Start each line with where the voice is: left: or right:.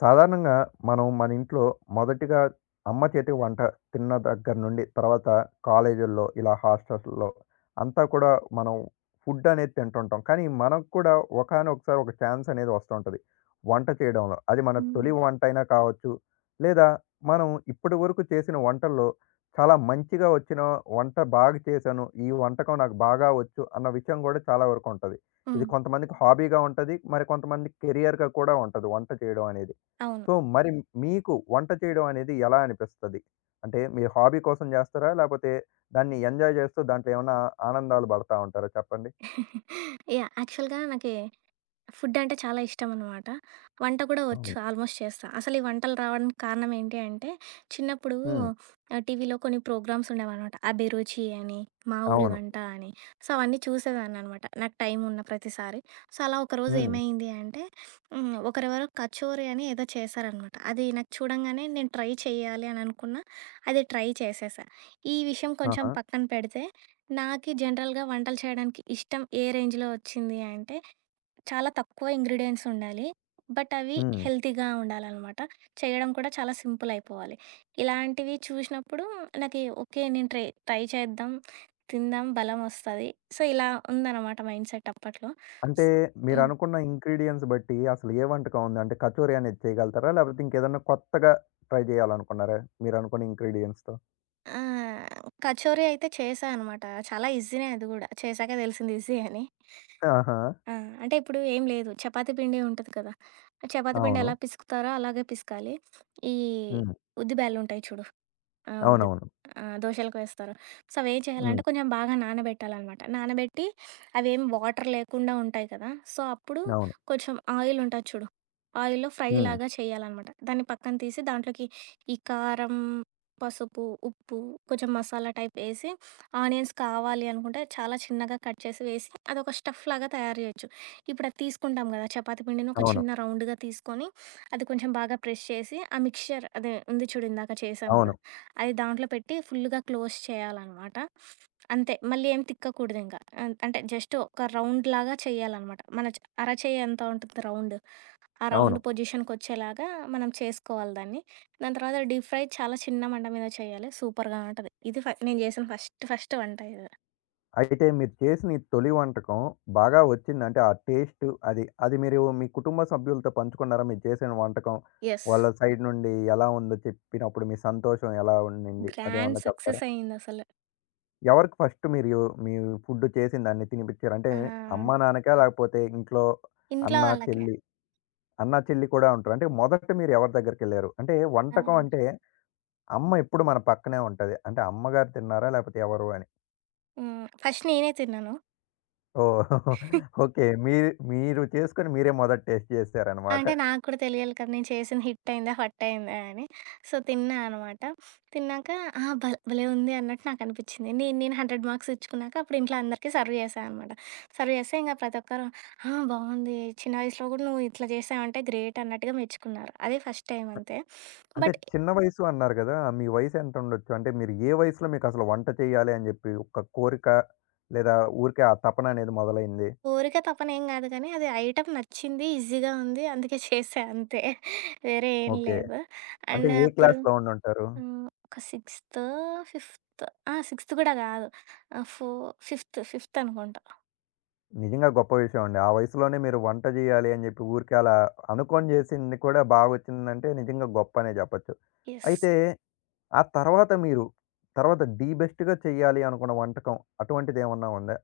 left: సాధారణంగా మనం మన ఇంట్లో మొదటిగా అమ్మ చేతి వంట తిన్న దగ్గర నుండి తర్వాత కాలేజీల్లో ఇలా హాస్టల్స్‌లో అంతా కూడా మనం ఫుడ్ అనేది తింటుంటాం. కానీ మనకు కూడా ఒకానొకసారి ఒక ఛాన్స్ అనేది వస్తుంటది. వంట చేయడంలో. అది మన
right: హ్మ్.
left: తొలి వంటైనా కావచ్చు. లేదా మనం ఇప్పటివరకు చేసిన వంటల్లో చాలా మంచిగా వచ్చిన వంట బాగా చేశాను. ఈ వంటకం నాకు బాగా వచ్చు అన్న విషయం కూడా చాలా వరకు ఉంటది. ఇది
right: హ్మ్.
left: కొంతమందికి హాబీగా ఉంటది. మరి కొంతమందికి కెరియర్‌గా కూడా ఉంటది వంట చేయడం అనేది.
right: అవును.
left: సో, మరి మీకు వంట చేయడం అనేది ఎలా అనిపిస్తది? అంటే మీ హాబీ కోసం చేస్తారా? లేపోతే దాన్ని ఎంజాయ్ చేస్తూ దాంట్లో ఏమన్నా ఆనందాలు పడతా ఉంటారా చెప్పండి?
right: యాహ్! యాక్చువల్‌గా నాకి, ఫుడ్ అంటే చాలా ఇష్టం అనమాట. వంట కూడా వచ్చు
left: అవును.
right: ఆల్మోస్ట్ చేస్తా. అసలు ఈ వంటలు రావడానికి కారణం ఏంటి అంటే, చిన్నప్పుడు
left: హ్మ్.
right: ఆహ్, టీవీలో కొన్ని ప్రోగ్రామ్స్ ఉండేవనమాట. 'అభిరుచి' అని, 'మా ఊరి
left: అవును.
right: వంట' అని. సో, అవన్నీ చూసేదాన్ననమాట. నాకు టైం ఉన్న ప్రతిసారి. సో, అలా ఒకరోజు
left: హ్మ్.
right: ఏమైంది అంటే, ఒకరెవరో కచోరి అని ఏదో చేశారనమాట. అది నాకు చూడంగానే నేను ట్రై చేయాలి అని అనుకున్నా. అది ట్రై చేసేసా. ఈ విషయం కొంచెం
left: ఆహా!
right: పక్కన పెడితే, నాకి జనరల్‌గా వంటలు చేయడానికి ఇష్టం ఏ రేంజ్‌లో వచ్చింది అంటే చాలా తక్కువ ఇంగ్రీడియెంట్స్ ఉండాలి. బట్ అవి
left: హ్మ్.
right: హెల్తీగా ఉండాలనమాట. చేయడం కూడా చాలా సింపుల్ అయిపోవాలి. ఇలాంటివి చూసినప్పుడు నాకి ఓకే. నేను ట్రై ట్రై చేద్దాం. తిందాం. బలం వస్తది. సో, ఇలా ఉందనమాట మైండ్ సెట్ అప్పట్లో.
left: అంటే
right: స్ హ్మ్.
left: మీరనుకున్న ఇంగ్రీడియెంట్స్ బట్టి అసలు ఏ వంటకం ఉంది? అంటే కచోరీ అనేది చేయగలుగుతారా? లేపోతే ఇంకేదన్నా కొత్తగా ట్రై చేయాలనుకున్నారా? మీరనుకున్న ఇంగ్రీడియెంట్స్‌తో?
right: ఆ! కచోరీ అయితే చేశా అనమాట. చాలా ఈజీనే అది గూడా. చేశాకే తెలిసింది ఈజీ అని.
left: ఆహా!
right: ఆ! అంటే ఇప్పుడు ఏం లేదు. చపాతీ పిండి ఉంటది కదా! ఆ చపాతీ పిండి
left: అవును.
right: ఎలా పిసుకుతారో అలాగే పిసకాలి. ఈ
left: హ్మ్.
right: ఉద్ది బ్యాళ్ళుంటాయి చూడు. ఆ! ఉద్ది
left: అవునవును.
right: ఆ! దోశలకు వేస్తారు. సో, అవేం చేయాలంటే
left: హ్మ్.
right: కొంచెం బాగా నానబెట్టాలనమాట. నానబెట్టి అవేం వాటర్ లేకుండా ఉంటాయి కదా! సో, అప్పుడు
left: అవును.
right: కొంచెం ఆయిల్ ఉంటది చూడు. ఆయిల్‌లో ఫ్రై
left: హ్మ్.
right: లాగా చేయాలనమాట. దాన్ని పక్కన తీసి దాంట్లోకి ఈ కారం, పసుపు, ఉప్పు కొంచెం మసాలా టైప్ ఏసి ఆనియన్స్ కావాలి అనుకుంటే చాలా చిన్నగా కట్ చేసి వేసి అదొక స్టఫ్ లాగా తయారు చేయొచ్చు. ఇప్పుడు అది తీసుకుంటాం కదా! చపాతీ పిండిని ఒక
left: అవును.
right: చిన్న రౌండ్‌గా తీసుకొని, అది కొంచెం బాగా ప్రెస్ చేసి, ఆ మిక్స్చర్ అదే ఉంది చూడు ఇందాక చేసాం
left: అవును.
right: కదా! అది దాంట్లో పెట్టి ఫుల్లుగా క్లోజ్ చేయాలనమాట. అంతే మళ్ళీ ఏం తిక్కకూడదింకా. అంటే జస్ట్ ఒక రౌండ్‌లాగా చేయాలనమాట. మన అరచేయి ఎంత ఉంటుంది రౌండ్ ఆ రౌండ్
left: అవును.
right: పొజిషన్‌కొచ్చేలాగా మనం చేసుకోవాలి దాన్ని. దాని తర్వాత డీప్ ఫ్రై చాలా చిన్న మంట మీద చేయాలి. సూపర్‌గా ఉంటది. ఇది నేను చేసిన ఫస్ట్ ఫస్ట్ వంట ఇది.
left: అయితే మీరు చేసిన ఈ తొలి వంటకం బాగా వచ్చిందంటే ఆ టేస్ట్ అది మీరు మీ కుటుంబ సభ్యులతో పంచుకున్నారా? మీరు చేసిన వంటకం
right: యెస్.
left: వాళ్ళ సైడ్ నుండి ఎలా ఉందో చెప్పినప్పుడు మీ సంతోషం ఎలా ఉండింది?
right: గ్రాండ్
left: అదేమన్నా
right: సక్సెస్
left: చెప్తారా?
right: అయిందసలు.
left: ఎవరికి ఫస్ట్ మీ ఫుడ్ చేసిన దాన్ని తినిపిచ్చారు? అంటే
right: ఆ!
left: అమ్మా, నాన్నకా? లేకపోతే ఇంట్లో
right: ఇంట్లో
left: అన్న,
right: వాళ్ళకి.
left: చెల్లి? అన్న, చెల్లి కూడా ఉంటారు. అంటే మొదట మీరు ఎవరి దగ్గరికెళ్లారు? అంటే
right: ఆ!
left: వంటకం అంటే అమ్మ ఎప్పుడు మన పక్కనే ఉంటది. అంటే అమ్మగారు తిన్నారా? లేకపోతే ఎవరు అని?
right: హ్మ్. ఫస్ట్ నేనే తిన్నాను.
left: ఓహ్! ఓకే. మీరు మీరు చేసుకొని మీరే మొదట టేస్ట్ చేసారనమాట.
right: అంటే నాకు కూడా తెలియాలి కదా! నేను చేసింది హిట్ అయిందా? ఫట్ అయిందా? అని. సో, తిన్నా అనమాట. తిన్నాక ఆ! భలే ఉంది అన్నట్టు నాకనిపించింది. నేను నేను 100 మార్క్స్ ఇచ్చుకున్నాక అప్పుడు ఇంట్లో అందరికీ సర్వ్ చేశా అనమాట. సర్వ్ చేస్తే ఇంక ప్రతి ఒక్కరు ఆ! బాగుంది. చిన్న వయసులో కూడా నువ్వు ఇట్లా చేశావంటే గ్రేట్ అన్నట్టుగా మెచ్చుకున్నారు. అది ఫస్ట్ టైమ్ అంతే.
left: అంటే
right: బట్
left: చిన్న వయసు అన్నారు గదా! మీ వయసెంత ఉండొచ్చు? అంటే మీరు ఏ వయసులో మీకసలు వంట చేయాలి అని జెప్పి ఒక కోరిక లేదా ఊరికే ఆ తపన అనేది మొదలైంది?
right: కోరిక, తపన ఏం కాదు కానీ అది ఐటెమ్ నచ్చింది. ఈజీగా ఉంది. అందుకే చేశా అంతే. వేరే ఏం
left: ఓకే.
right: లేదు.
left: అంటే
right: అండ్
left: ఏ
right: అప్పుడు
left: క్లాస్‌లో ఉండుంటారు?
right: హ్మ్. ఒక సిక్స్త్, ఫిఫ్త్ ఆ! సిక్స్త్ కూడా కాదు. ఆహ్, ఫో ఫిఫ్త్ అనుకుంటా.
left: నిజంగా గొప్ప విషయం అండి. ఆ వయసులోనే మీరు వంట జేయాలి అని జెప్పి ఊరికే అలా అనుకోని జేసింది కూడా బాగొచ్చిందంటే నిజంగా గొప్పనే జెప్పొచ్చు.
right: యెస్.
left: అయితే ఆ తర్వాత మీరు తర్వాత ది బెస్ట్‌గా చేయాలి అనుకున్న వంటకం అటువంటిదేమన్నా ఉందా?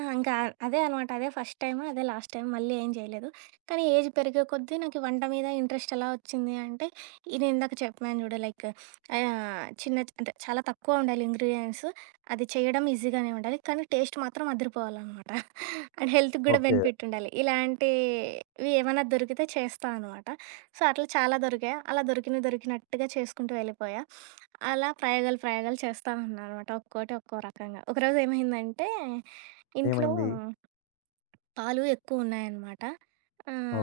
right: ఆ! ఇంకా అదే అనమాట. అదే ఫస్ట్ టైమ్. అదే లాస్ట్ టైమ్. మళ్ళీ ఏం చేయలేదు. కానీ ఏజ్ పెరిగే కొద్దీ నాకు ఈ వంట మీద ఇంట్రెస్ట్ ఎలా వచ్చింది అంటే, ఈ నేనిందాక చెప్పాను చూడు లైక్ చిన్న అంటే చాలా తక్కువ ఉండాలి ఇంగ్రీడియెంట్స్. అది చేయడం ఈజీగానే ఉండాలి. కానీ టేస్ట్ మాత్రం అదిరిపోవాలనమాట. అండ్ హెల్త్‌కి కూడా
left: ఓకే.
right: బెనిఫిట్ ఉండాలి. ఇలాంటివి ఏమన్నా దొరికితే చేస్తా అనమాట. సో, అట్లా చాలా దొరికాయి. అలా దొరికినవి దొరికినట్టుగా చేసుకుంటూ వెళ్ళిపోయా. అలా ప్రయోగాలు, ప్రయోగాలు చేస్తా ఉన్నాననమాట. ఒక్కోటి ఒక్కో రకంగా. ఒకరోజు ఏమైందంటే ఇంట్లో
left: ఏమైంది?
right: పాలు ఎక్కువున్నాయనమాట.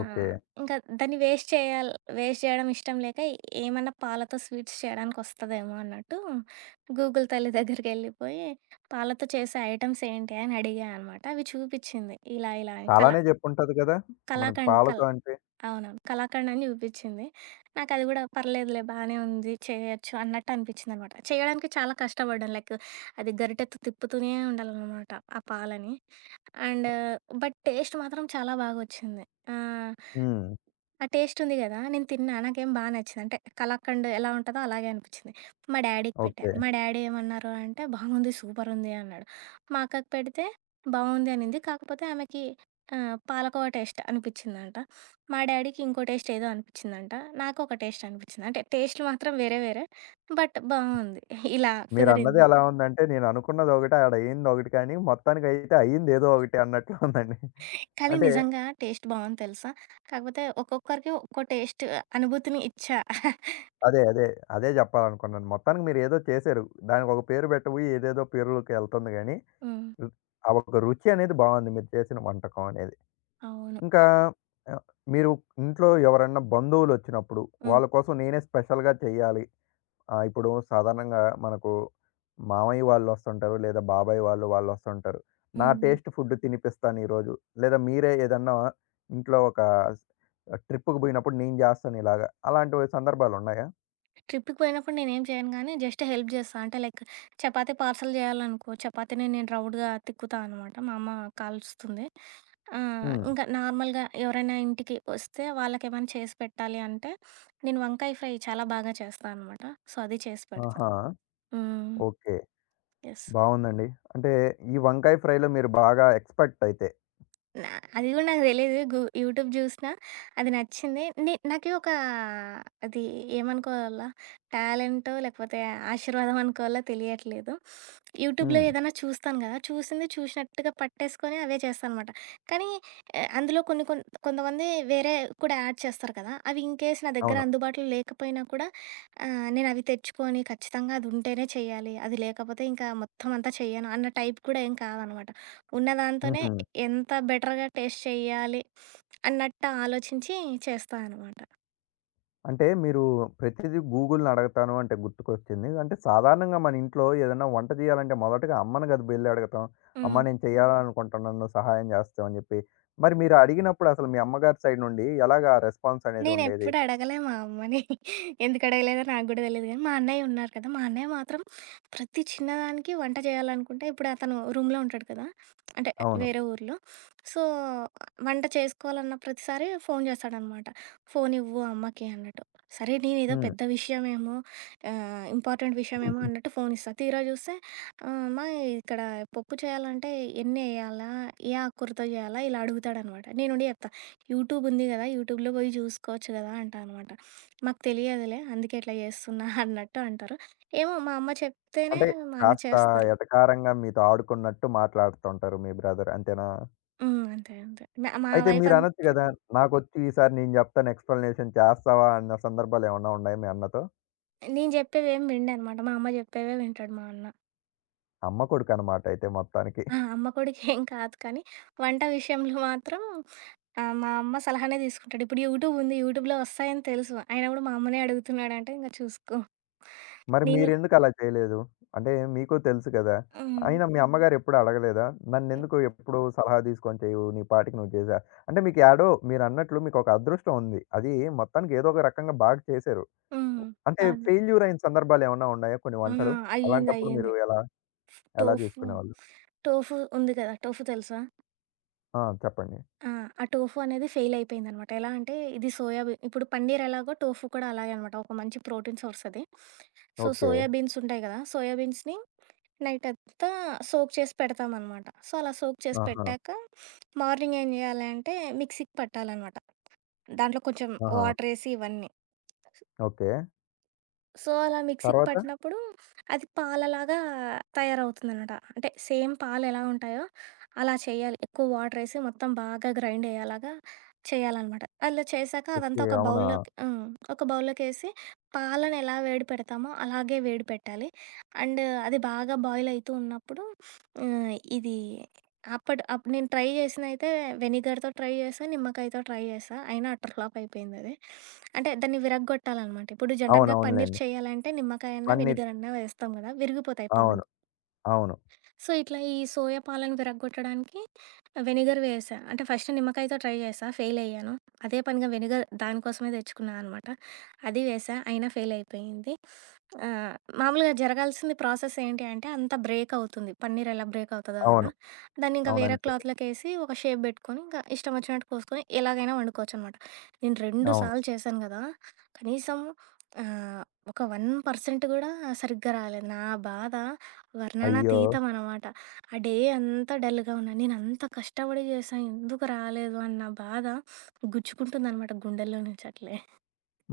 left: ఓకే.
right: ఇంకా దాన్ని వేస్ట్ చేయాలి వేస్ట్ చేయడం ఇష్టం లేక ఏమన్నా పాలతో స్వీట్స్ చేయడానికొస్తదేమో అన్నట్టు గూగుల్ తల్లి దగ్గరికెళ్ళిపోయి, పాలతో చేసే ఐటెమ్స్ ఏంటి అని అడిగా అనమాట. అవి చూపిచ్చింది. ఇలా ఇలా అని కల
left: చాలానే జెప్పుంటది గదా! మనకు
right: కలాకండ్ కల్
left: పాలతో అంటే?
right: అవునవును. కలాకండ్ అని చూపిచ్చింది. నాకది గూడా పర్లేదులే బానే ఉంది చేయొచ్చు అన్నట్టు అనిపిచ్చిందనమాట. చేయడానికి చాలా కష్టపడ్డాను. లైక్ అది గరిటెతో తిప్పుతూనే ఉండాలనమాట ఆ పాలని. అండ్ బట్ టేస్ట్ మాత్రం చాలా బాగొచ్చింది. ఆ!
left: హ్మ్.
right: ఆ టేస్ట్ ఉంది గదా! నేను తిన్నా. నాకేం నచ్చింది. అంటే కలాకండ్ ఎలా ఉంటదో అలాగే అనిపిచ్చింది. మా డ్యాడీకి పెట్టా.
left: ఓకే.
right: మా డ్యాడీ ఏమన్నారు అంటే, "బాగుంది, సూపరుంది" అన్నాడు. మా అక్కకి పెడితే బావుంది అనింది. కాకపోతే ఆమెకి పాలకోవా టేస్ట్ అనిపిచ్చిందంట. మా డ్యాడీకి ఇంకో టేస్ట్ ఏదో అనిపిచ్చిందంట. నాకు ఒక టేస్ట్ అనిపిచ్చింది. అంటే టేస్టులు మాత్రం వేరే వేరే. బట్ బావుంది. ఇలా
left: మీరన్నది
right: కుదిరింది.
left: ఎలా ఉందంటే, నేననుకున్నదొకటి, ఆడ అయిందొకటి కానీ, మొత్తానికైతే అయిందేదో ఒకటి అన్నట్లు ఉందండి.
right: కానీ
left: అంటే
right: నిజంగా టేస్ట్ బావుంది తెలుసా? కాకపోతే ఒక్కొక్కరికి ఒక్కో టేస్ట్ అనుభూతిని ఇచ్చా.
left: అదే. అదే జెప్పాలనుకున్నాను. మొత్తానికి మీరేదో చేశారు. దానికొక పేరు బెట్టబోయి ఏదేదో పేర్లుకెళ్తుంది గానీ,
right: హ్మ్.
left: రు ఆ ఒక రుచి అనేది బావుంది మీరు చేసిన వంటకం అనేది.
right: అవును.
left: ఇంకా ఆహ్, మీరు ఇంట్లో ఎవరన్నా బంధువులొచ్చినప్పుడు,
right: హ్మ్.
left: వాళ్ళ కోసం నేనే స్పెషల్‌గా చెయ్యాలి. ఆ! ఇప్పుడు సాధారణంగా మనకు మామయ్య వాళ్ళొస్తుంటారు. లేదా బాబాయ్ వాళ్ళు, వాళ్ళొస్తుంటారు. నా
right: హ్మ్. హ్మ్.
left: టేస్ట్ ఫుడ్ తినిపిస్తాను ఈరోజు. లేదా మీరే ఏదన్నా ఇంట్లో ఒక ట్రిప్‌కి పోయినప్పుడు నేను జేస్తాను ఇలాగ. అలాంటి సందర్భాలున్నాయా?
right: ట్రిప్‌కి పోయినప్పుడు నేనేం చేయను గానీ జస్ట్ హెల్ప్ జేస్తా. అంటే లైక్ చపాతీ పార్సల్ జేయాలనుకో చపాతీని నేను రౌండ్‌గా తిక్కుతా అనమాట. మా అమ్మ కాలుస్తుంది. ఆ!
left: హ్మ్.
right: ఇంకా నార్మల్‌గా ఎవరైనా ఇంటికి వస్తే వాళ్ళకేమైనా చేసి పెట్టాలి అంటే నేను వంకాయ ఫ్రై చాలా బాగా చేస్తా అనమాట. సో, అది చేసి పెడతా.
left: ఆహా!
right: హ్మ్.
left: ఓకే.
right: యెస్.
left: బావుందండి. అంటే ఈ వంకాయ ఫ్రైలో మీరు బాగా ఎక్స్‌పర్ట్ అయితే.
right: నా అది గూడా నాకు తెలీదు. యూట్యూబ్ జూసినా, అది నచ్చింది. నాకి ఒక అది ఏమనుకోవాలా? టాలెంటో, లేకపోతే ఆశీర్వాదం అనుకోవాలో తెలియట్లేదు. యూట్యూబ్‌లో
left: హ్మ్.
right: ఏదైనా చూస్తాను గదా! చూసింది చూసినట్టుగా పట్టేసుకొని అవే చేస్తాననమాట. కానీ అందులో కొన్ని కొన్ కొంతమంది వేరే కూడా యాడ్ చేస్తారు కదా! అవి ఇన్‌కేస్ నా దగ్గర
left: అవును.
right: అందుబాటులో లేకపోయినా కూడా నేనవి తెచ్చుకొని ఖచ్చితంగా అది ఉంటేనే చేయాలి. అది లేకపోతే ఇంకా మొత్తం అంతా చెయ్యను అన్న టైప్ కూడా ఏం కాదనమాట. ఉన్నదాంతోనే
left: హుహు.
right: ఎంత బెటర్‌గా టేస్ట్ చేయాలి అన్నట్టు ఆలోచించి చేస్తా అనమాట.
left: అంటే మీరు ప్రతిదీ గూగుల్‌ని అడగతాను అంటే గుర్తుకొచ్చింది. అంటే సాధారణంగా మన ఇంట్లో ఏదైనా వంట చేయాలంటే మొదటగా అమ్మని కదా వెళ్లి అడుగుతాం. అమ్మ
right: హ్మ్.
left: నేను అవును. చేయాలనుకుంటున్నాను నువ్వు సహాయం చేస్తావు అని చెప్పి. మరి మీరు అవును. అడిగినప్పుడు అసలు మీ అమ్మగారి సైడ్ నుండి ఎలాగా రెస్పాన్స్ అనేది ఉండేది?
right: నేనెప్పుడు అడగలే మా అమ్మని. ఎందుకు అడగలేదో నాకు గూడా తెలీదు గానీ, మా అన్నయ్య ఉన్నారు కదా! మా అన్నయ్య మాత్రం ప్రతి చిన్నదానికి వంట చేయాలనుకుంటే ఇప్పుడు అతను రూమ్‌లో ఉంటాడు కదా! అంటే
left: అవును.
right: వేరే ఊర్లో. సో, వంట చేసుకోవాలన్న ప్రతిసారి ఫోను చేస్తాడనమాట. "ఫోనివ్వు అమ్మకి" అన్నట్టు. సరే నేనేదో
left: హ్మ్.
right: పెద్ద విషయమేమో ఇంపార్టెంట్ విషయమేమో అన్నట్టు ఫోనిస్తా. తీరా చూస్తే "అమ్మ ఇక్కడ పప్పు చేయాలంటే ఎన్నేయాలా? ఏ ఆకూరతో చేయాలా?" ఇలా అడుగుతాడనమాట. నేనుండి చెప్తా. యూట్యూబ్ ఉంది గదా! యూట్యూబ్‌లో బోయి జూసుకోవచ్చు గదా! అంటా అనమాట. మాకు తెలియదులే అందుకే ఇట్లా జేస్తున్నా అన్నట్టు అంటారు. ఏమో మా అమ్మ చెప్తేనే
left: అంటే
right: మా అన్న
left: కాస్త
right: చేస్తారు.
left: ఎటకారంగా మీతో ఆడుకున్నట్టు మాట్లాడుతుంటారు మీ బ్రదర్ అంతేనా?
right: హ్మ్. అంతే. అంతే. మా
left: అయితే
right: వైఫ్
left: మీరనొచ్చు
right: అంతే
left: కదా! నాకొచ్చి ఈసారి నేను చెప్తాను ఎక్స్‌ప్లనేషన్ చేస్తావా అన్న సందర్భాలేమన్నా ఉన్నాయా మీ అన్నతో?
right: నేను జెప్పేవేం వినడనమాట. మా అమ్మ జెప్పేవే వింటాడు మా అన్న.
left: అమ్మ కొడుకన్నమాట అయితే మొత్తానికి.
right: ఆ! అమ్మ కొడుకేం కాదు కానీ వంట విషయంలో మాత్రం మా అమ్మ సలహానే తీసుకుంటాడు. ఇప్పుడు యూట్యూబ్ ఉంది. యూట్యూబ్‌లో వస్తాయని తెలుసు. అయినా గూడా మా అమ్మనే అడుగుతున్నాడంటే ఇంక చూసుకో.
left: మరి
right: నేను
left: మీరెందుకు అలా చేయలేదు? అంటే మీకు తెలుసు కదా!
right: హ్మ్.
left: అయినా మీ అమ్మగారు ఎప్పుడు అడగలేదా? నన్నెందుకు ఎప్పుడు సలహా తీసుకొని చేయవు? నీ పాటికి నువ్వు చేసా. అంటే మీకు యాడో మీరన్నట్లు మీకొక అదృష్టం ఉంది. అది మొత్తానికి ఏదో ఒక రకంగా బాగా చేశారు.
right: హ్మ్.
left: అంటే
right: అవును.
left: ఫెయిల్యూర్ అయిన సందర్భాలు ఏమన్నా ఉన్నాయా కొన్ని
right: ఆ!
left: వంటలు?
right: అయ్యింది.
left: అలాంటప్పుడు
right: అయ్యింది.
left: మీరు ఎలా
right: టోఫు,
left: చేసుకునేవాళ్ళు?
right: టోఫు ఉంది కదా! టోఫు తెలుసా?
left: ఆ! చెప్పండి.
right: ఆ! ఆ టోఫు అనేది ఫెయిల్ అయిపోయిందనమాట. ఎలా అంటే ఇది సోయా బీ ఇప్పుడు పన్నీర్ ఎలాగో టోఫు కూడా అలాగే అనమాట. ఒక మంచి ప్రోటీన్ సోర్స్ అది. So,
left: okay.
right: సోయా బీన్స్ ఉంటాయి కదా! సోయా బీన్స్‌ని నైట్ అంతా సోక్ చేసి పెడతామనమాట. సో, అలా సోక్ చేసి
left: ఆహా!
right: పెట్టాక మార్నింగ్ ఏం చేయాలి అంటే మిక్సీకి పట్టాలనమాట. దాంట్లో కొంచెం
left: ఆహా!
right: వాటర్ ఏసి ఇవన్నీ.
left: ఓకే.
right: సో, అలా మిక్సీకి
left: తర్వాత?
right: పట్టినప్పుడు అది పాలలాగా తయారవుతుందనమాట. అంటే సేమ్ పాలెలా ఉంటాయో అలా చేయాలి. ఎక్కువ వాటరేసి మొత్తం బాగా గ్రైండ్ అయ్యేలాగా చేయాలనమాట. అలా చేశాక అదంతా
left: ఓకే.
right: ఒక
left: అవునా!
right: బౌల్‌లోకి హ్మ్. ఒక బౌల్‌లోకేసి పాలను ఎలా వేడి పెడతామో అలాగే వేడి పెట్టాలి. అండ్ అది బాగా బాయిల్ అయితూ ఉన్నప్పుడు ఇది అప్పటి అప్పుడు నేను ట్రై చేసిందయితే వెనిగర్‌తో ట్రై చేశా, నిమ్మకాయతో ట్రై చేశా. అయినా అటర్ ఫ్లాప్ అయిపోయిందది. అంటే దాన్ని విరగ్గొట్టాలనమాట. ఇప్పుడు జనరల్‌గా పన్నీర్
left: అవునవునులెండి.
right: చేయాలంటే నిమ్మకాయన్నా,
left: పన్నీర్.
right: వెనిగరన్నా వేస్తాం గదా! విరిగిపోతాయి పాలు.
left: అవును. అవును.
right: సో, ఇట్లా ఈ సోయా పాలను విరగ్గొట్టడానికి వెనిగర్ వేసా. అంటే ఫస్ట్ నిమ్మకాయతో ట్రై చేశా, ఫెయిల్ అయ్యాను. అదే పనిగా వెనిగర్ దానికోసమే తెచ్చుకున్నా అనమాట. అది వేసా, అయినా ఫెయిల్ అయిపోయింది. ఆహ్, మామూలుగా జరగాల్సింది ప్రాసెస్ ఏంటి అంటే అంతా బ్రేక్ అవుతుంది. పన్నీర్ ఎలా బ్రేక్ అవుతదో అలా.
left: అవును.
right: దాన్ని ఇంకా
left: అవును.
right: వేరే
left: అంతే.
right: క్లాత్‌లోకేసి ఒక షేప్ పెట్టుకొని, ఇంకా ఇష్టం వచ్చినట్టు కోసుకొని ఎలాగైనా వండుకోవచ్చనమాట. నేను 2
left: అవును.
right: సార్లు చేశాను కదా! కనీసం ఆహ్, ఒక 1% కూడా సరిగ్గా రాలేదు. నా బాధ
left: అయ్యో!
right: వర్ణనాతీతం అనమాట. ఆ డే అంతా డల్‌గా ఉన్నా. నేనంత కష్టపడి చేశా ఎందుకు రాలేదు అన్న బాధ గుచ్చుకుంటుందనమాట గుండెల్లో నుంచి అట్లే.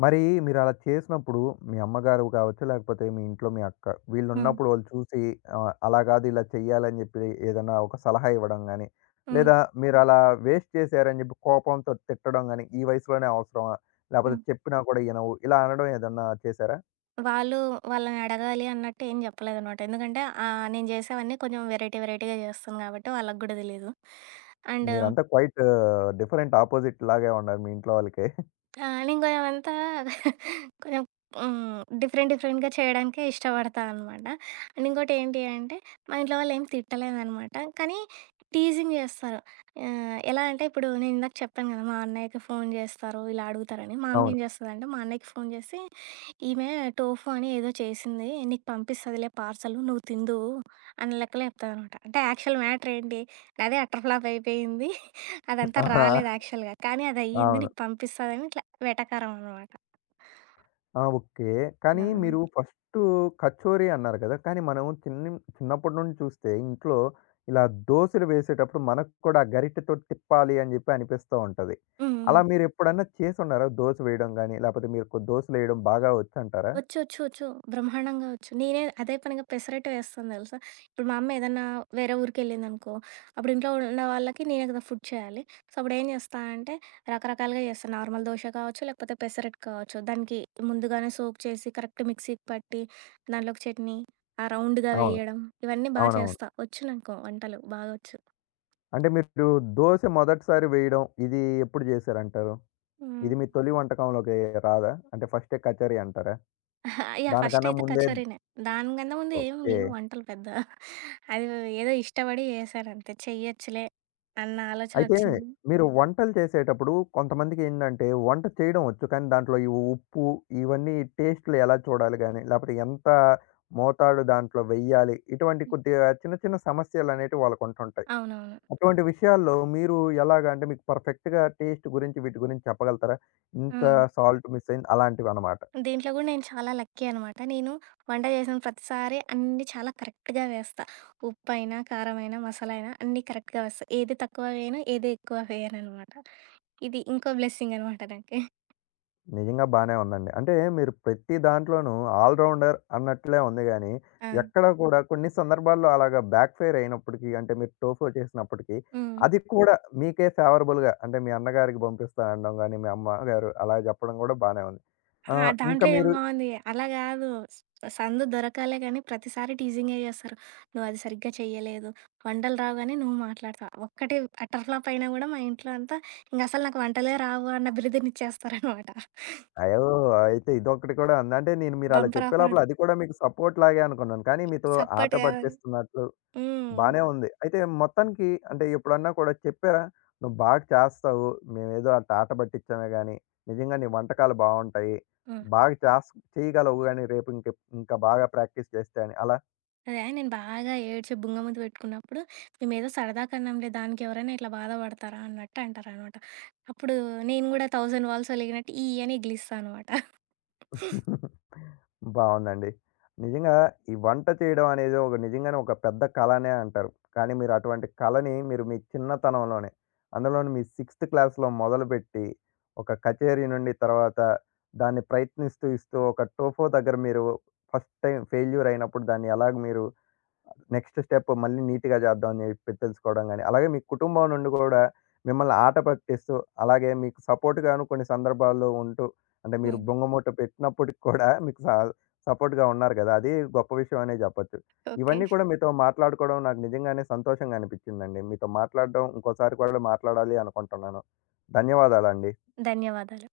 left: మరి మీరలా చేసినప్పుడు మీ అమ్మగారు కావచ్చు, లేకపోతే మీ ఇంట్లో మీ అక్క
right: హ్మ్.
left: వీళ్ళున్నప్పుడు వాళ్ళు చూసి అలా కాదు ఇలా చెయ్యాలని చెప్పి ఏదన్నా ఒక సలహా ఇవ్వడం గాని,
right: హ్మ్.
left: లేదా మీరలా వేస్ట్ చేశారని చెప్పి కోపంతో తిట్టడం గాని, ఈ వయసులోనే అవసరమా? లేకపోతే
right: హ్మ్.
left: చెప్పినా కూడా ఇనవు ఇలా అనడం ఏదన్నా చేశారా?
right: వాళ్ళు వాళ్ళని అడగాలి అన్నట్టు ఏం చెప్పలేదనమాట. ఎందుకంటే నేను చేసేవన్నీ కొంచెం వెరైటీ, వెరైటీగా చేస్తాను కాబట్టి వాళ్ళకి గూడా తెలీదు. అండ్
left: మీరంతా క్వైట్ డిఫరెంట్ ఆపోజిట్ లాగే ఉన్నారు మీ ఇంట్లో వాళ్ళకి.
right: ఆ! నేను కొంచెమంతా కొంచెం హ్మ్. డిఫరెంట్ డిఫరెంట్‌గా చేయడానికే ఇష్టపడతా అనమాట. అండ్ ఇంకోటేంటి అంటే, మా ఇంట్లో వాళ్ళేం తిట్టలేదనమాట. కానీ టీజింగ్ చేస్తారు. ఎలా అంటే ఇప్పుడు నేనిందాక చెప్పాను కదా! మా అన్నయ్యకి ఫోను చేస్తారు, ఇలా అడుగుతారని. మా అమ్మ ఏం
left: అవును.
right: చేస్తదంటే, మా అన్నయ్యకి ఫోను చేసి ఈమె టోఫు అని ఏదో చేసింది. నీకు పంపిస్తదిలే పార్సలు నువ్వు తిందువు అన్న లెక్కలో చెప్తాదనమాట. అంటే యాక్చువల్ మ్యాటర్ ఏంటి? నాదే అట్టర్ ఫ్లాప్ అయిపోయింది. అదంతా
left: ఆహా!
right: రాలేదు యాక్చువల్‌గా. కానీ అదయ్యింది.
left: అవును.
right: నీకు పంపిస్తదని ఇట్లా వెటకారం అనమాట.
left: ఆ! ఓకే.
right: ఆ!
left: కానీ
right: హ్మ్.
left: మీరు ఫస్టు కచోరీ అన్నారు కదా! కానీ మనం చిన్ని చిన్నప్పటి నుండి చూస్తే ఇంట్లో ఇలా దోసలు వేసేటప్పుడు మనకు కూడా గరిటెతో తిప్పాలి అని చెప్పి అనిపిస్తూ ఉంటది.
right: హ్మ్.
left: అలా మీరెప్పుడన్నా చేసున్నారా? దోస వేయడం గాని, లేపోతే మీకు దోసలేయడం బాగా వచ్చంటారా?
right: వచ్చు. వచ్చు. వచ్చు. బ్రహ్మాండంగా వచ్చు. నేనే అదే పనిగా పెసరట్టు వేస్తాను తెలుసా! ఇప్పుడు మా అమ్మ ఏదన్నా వేరే ఊరికెళ్ళిందనుకో, అప్పుడు ఇంట్లో ఉన్న వాళ్ళకి నేనే కదా ఫుడ్ చేయాలి. సో, అప్పుడేం చేస్తా అంటే రకరకాలుగా చేస్తాను. నార్మల్ దోస కావచ్చు, లేకపోతే పెసరట్టు కావచ్చు. దానికి ముందుగానే సోక్ చేసి కరెక్ట్ మిక్సీకి పట్టి, దాంట్లోకి చట్నీ, ఆ రౌండ్‌గా
left: అవును.
right: వేయడం, ఇవన్నీ
left: అవునవును.
right: చేస్తా. వచ్చు నాకు వంటలు బాగొచ్చు.
left: అంటే మీరు దోస మొదటిసారి వేయడం ఇది ఎప్పుడు చేశారంటారు?
right: హ్మ్.
left: ఇది మీ తొలి వంటకంలోకి రాదా? అంటే ఫస్టే కచేరీ అంటారా?
right: యాహ్!
left: దానికన్నా
right: ఫస్టయితే
left: ముందే.
right: కచోరీనే. దానికన్నా ముందు ఏం
left: ఓకే.
right: లేవు వంటలు పెద్ద. అది ఏదో ఇష్టపడి చేశానంతే. చెయ్యొచ్చులే అన్న
left: అయితే
right: ఆలోచనొచ్చింది.
left: మీరు వంటలు చేసేటప్పుడు కొంతమందికి ఏంటంటే వంట చేయడం వచ్చు. కానీ దాంట్లో ఈ ఉప్పు ఇవన్నీ టేస్ట్‌లు ఎలా చూడాలి గాని, లేపోతే ఎంత మోతాదు దాంట్లో వెయ్యాలి? ఇటువంటి కొద్దిగా చిన్న చిన్న సమస్యలనేటివి వాళ్ళకుంటుంటాయి.
right: అవునవును.
left: అటువంటి విషయాల్లో మీరు ఎలాగా అంటే మీకు పర్ఫెక్ట్‌గా టేస్ట్ గురించి వీటి గురించి చెప్పగలుగుతారా? ఇంత
right: హ్మ్.
left: సాల్ట్ మిస్ అయింది అలాంటివనమాట.
right: దీంట్లో గూడా నేను చాలా లక్కీ అనమాట. నేను వంట చేసిన ప్రతిసారి అన్నీ చాలా కరెక్ట్‌గా వేస్తా. ఉప్పయినా, కారమైనా, మసాలా అయినా అన్నీ కరెక్ట్‌గా వేస్తా. ఏది తక్కువ వేయను, ఏది ఎక్కువ వేయననమాట. ఇది ఇంకో బ్లెస్సింగ్ అనమాట నాకి.
left: నిజంగా బానే ఉందండి. అంటే మీరు ప్రతి దాంట్లోనూ ఆల్ రౌండర్ అన్నట్లే ఉంది గానీ,
right: ఆ!
left: ఎక్కడ కూడా కొన్ని సందర్భాల్లో అలాగా బ్యాక్ ఫైర్ అయినప్పటికీ అంటే మీరు టోఫు చేసినప్పటికీ,
right: హ్మ్.
left: అది కూడా మీకే ఫేవరబుల్‌గా అంటే మీ అన్నగారికి పంపిస్తా అనడం గానీ, మీ అమ్మగారు అలా చెప్పడం గూడా బానే ఉంది.
right: ఆ!
left: ఇంకా
right: దాంట్లో ఏం
left: మీరు
right: బావుంది. అలా గాదు. సందు దొరకాలే గానీ, ప్రతిసారి టీజింగే జేస్తారు. నువ్వది సరిగ్గా చెయ్యలేదు. వంటలు రావు గానీ నువ్వు మాట్లాడతావు. ఒక్కటి అటర్ ఫ్లాప్ అయినా గూడా మా ఇంట్లో అంతా ఇంగసలు నాకు వంటలే రావు అన్న బిరుదునిచ్చేస్తారనమాట.
left: అయ్యో! అయితే ఇదొకటి కూడా ఉందా? అంటే నేను మీరు అలా
right: బంపర్
left: చెప్పే
right: ఆఫర్.
left: లోపల అది కూడా మీకు సపోర్ట్ లాగే అనుకున్నాను. కానీ మీతో ఆట
right: సపోర్ట్ గాదు.
left: పట్టిస్తున్నట్లు
right: హ్మ్.
left: బానే ఉంది. అయితే మొత్తానికి అంటే ఎప్పుడన్నా కూడా చెప్పారా? "నువ్వు బాగా చేస్తావు. మేమేదో అట్ట ఆట పట్టించామే గానీ, నిజంగా నీ వంటకాలు బావుంటాయి.
right: హ్మ్.
left: బాగా చేస్ చేయగలవు గానీ రేపు ఇంకా బాగా ప్రాక్టీస్ చేస్తే" అని అలా.
right: అదే నేను బాగా ఏడ్చి బుంగముద్దు పెట్టుకున్నప్పుడు, మేమేదో సరదాకన్నాంలే దానికెవరైనా ఇట్లా బాధపడతారా అన్నట్టు అంటారనమాట. అప్పుడు నేను గూడా 1000 వాల్స్ ఒలిగినట్టు ఈ అని ఎగిలిస్తా అనమాట.
left: బావుందండి. నిజంగా ఈ వంట చేయడం అనేది ఒక నిజంగానే ఒక పెద్ద కళనే అంటారు. కానీ మీరు అటువంటి కళని మీరు మీ చిన్నతనంలోనే, అందులోను మీ సిక్స్త్ క్లాస్‌లో మొదలుపెట్టి, ఒక కచేరీ నుండి తర్వాత దాన్ని ప్రయత్నిస్తూ ఇస్తూ ఒక టోఫో దగ్గర మీరు ఫస్ట్ టైమ్ ఫెయిల్యూర్ అయినప్పుడు దాన్ని ఎలాగ మీరు నెక్స్ట్ స్టెప్ మళ్ళీ నీట్‌గా చేద్దాం అని చెప్పి తెలుసుకోవడం గాని, అలాగే మీ కుటుంబం నుండి కూడా మిమ్మల్ని ఆట పట్టిస్తూ, అలాగే మీకు సపోర్ట్‌గాను కొన్ని సందర్భాల్లో ఉంటూ, అంటే మీరు
right: హ్మ్.
left: బుంగమూట పెట్టినప్పటికి కూడా మీకు స సపోర్ట్‌గా ఉన్నారు కదా! అది గొప్ప విషయం అనే చెప్పొచ్చు.
right: ఓకే.
left: ఇవన్నీ కూడా మీతో మాట్లాడుకోవడం నాకు నిజంగానే సంతోషంగా అనిపించిందండి. మీతో మాట్లాడడం ఇంకోసారి కూడా మాట్లాడాలి అనుకుంటున్నాను. ధన్యవాదాలండి.
right: ధన్యవాదాలు.